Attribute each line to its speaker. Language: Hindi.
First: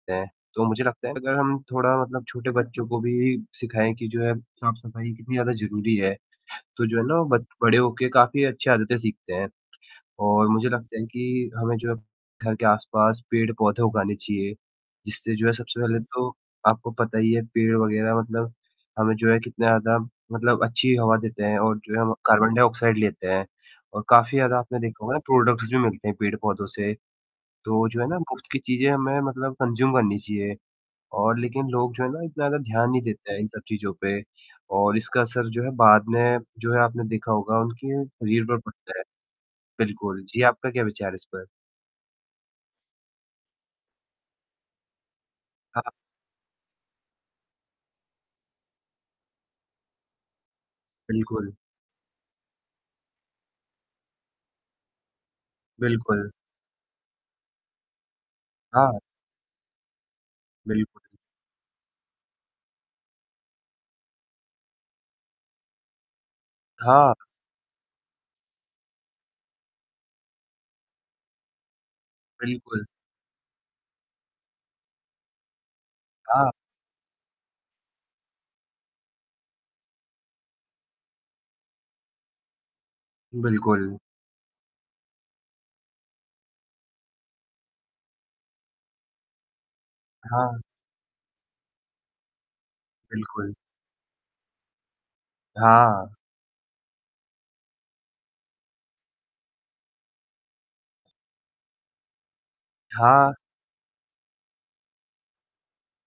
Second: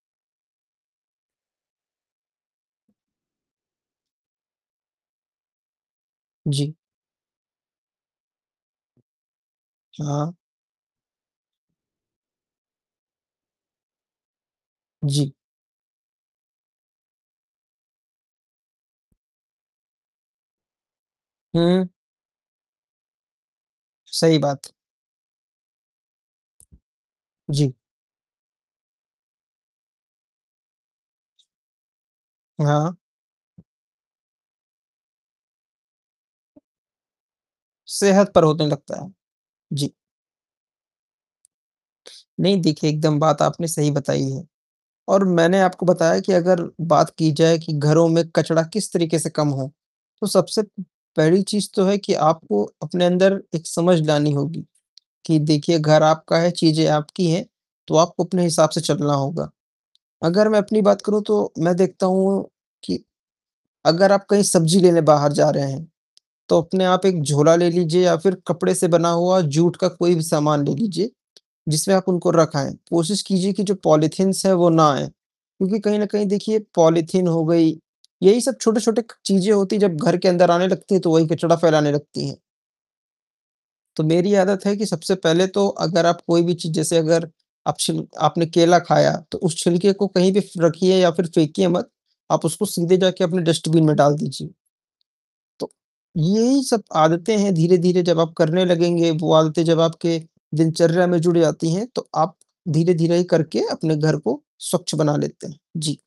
Speaker 1: ऐं तो मुझे लगता है अगर हम थोड़ा मतलब छोटे बच्चों को भी सिखाएँ कि जो है साफ़-सफ़ाई कितनी ज़्यादा ज़रूरी है,
Speaker 2: जी।
Speaker 1: तो जो है ना, बत बड़े होके काफ़ी अच्छी आदतें सीखते हैं
Speaker 2: हाँ।
Speaker 1: और मुझे लगता है कि हमें जो है घर के आसपास पेड़-पौधे उगाने चाहिए,
Speaker 2: जी।
Speaker 1: जिससे जो है सबसे पहले तो आपको पता ही है पेड़ वग़ैरह मतलब हमें जो है कितना ज़्यादा मतलब अच्छी हवा देते हैं और
Speaker 2: हुँ।
Speaker 1: जो है कार्बन डाइऑक्साइड लेते हैं और काफ़ी
Speaker 2: सही
Speaker 1: ज़्यादा
Speaker 2: बात।
Speaker 1: आपने देखा होगा प्रोडक्ट्स भी मिलते हैं पेड़-पौधों से,
Speaker 2: जी।
Speaker 1: तो जो है ना मुफ्त की चीजें हमें मतलब कंज़्यूम करनी चाहिए और लेकिन लोग जो है ना इतना ज़्यादा
Speaker 2: हाँ,
Speaker 1: ध्यान
Speaker 2: हाँ।
Speaker 1: नहीं देते हैं इन सब चीज़ों पे और इसका असर जो है बाद में जो है आपने देखा होगा उनके
Speaker 2: सेहत पर
Speaker 1: शरीर पर
Speaker 2: होने
Speaker 1: पड़ता
Speaker 2: लगता
Speaker 1: है।
Speaker 2: है। जी।
Speaker 1: बिल्कुल। जी, आपका क्या विचार है इस पर?
Speaker 2: नहीं, देखिए एकदम बात आपने सही बताई है और मैंने आपको
Speaker 1: हाँ।
Speaker 2: बताया कि अगर बात की जाए कि घरों में कचड़ा किस तरीके से कम हो तो सबसे पहली
Speaker 1: बिल्कुल।
Speaker 2: चीज तो है कि आपको अपने अंदर एक समझ लानी होगी कि देखिए घर
Speaker 1: बिल्कुल।
Speaker 2: आपका है, चीज़ें आपकी हैं तो आपको अपने हिसाब से
Speaker 1: हाँ।
Speaker 2: चलना होगा। अगर मैं अपनी
Speaker 1: बिल्कुल।
Speaker 2: बात करूँ तो मैं देखता हूँ कि अगर आप कहीं सब्जी लेने बाहर जा रहे हैं तो अपने आप
Speaker 1: हाँ।
Speaker 2: एक झोला ले लीजिए या फिर कपड़े से बना हुआ जूट का कोई भी सामान ले लीजिए जिसमें आप उनको रखें आएँ,
Speaker 1: बिल्कुल।
Speaker 2: कोशिश कीजिए कि जो पॉलिथीनस है वो ना आएँ क्योंकि कहीं न कहीं
Speaker 1: हाँ।
Speaker 2: देखिए पॉलिथीन हो गई, यही सब छोटे-छोटे क चीजें होती हैं जब घर के अंदर आने लगती हैं तो वही कचड़ा फैलाने लगती हैं।
Speaker 1: बिल्कुल।
Speaker 2: तो मेरी आदत है कि सबसे पहले तो अगर आप कोई भी चीज़ जैसे अगर आप छिल आपने केला खाया तो उस छिलके को कहीं भी फ़
Speaker 1: हाँ।
Speaker 2: रखिए या फिर फेंकिए मत। आप उसको सीधे जाके अपने
Speaker 1: बिल्कुल।
Speaker 2: डस्टबिन में डाल दीजिए। तो,
Speaker 1: हाँ।
Speaker 2: यही सब आदतें हैं धीरे-धीरे जब आप करने लगेंगे वो आदतें जब आपके दिनचर्या में जुड़ जाती हैं, तो आप धीरे-धीरे
Speaker 1: हाँ।
Speaker 2: करके अपने घर को स्वच्छ बना लेते हैं। जी।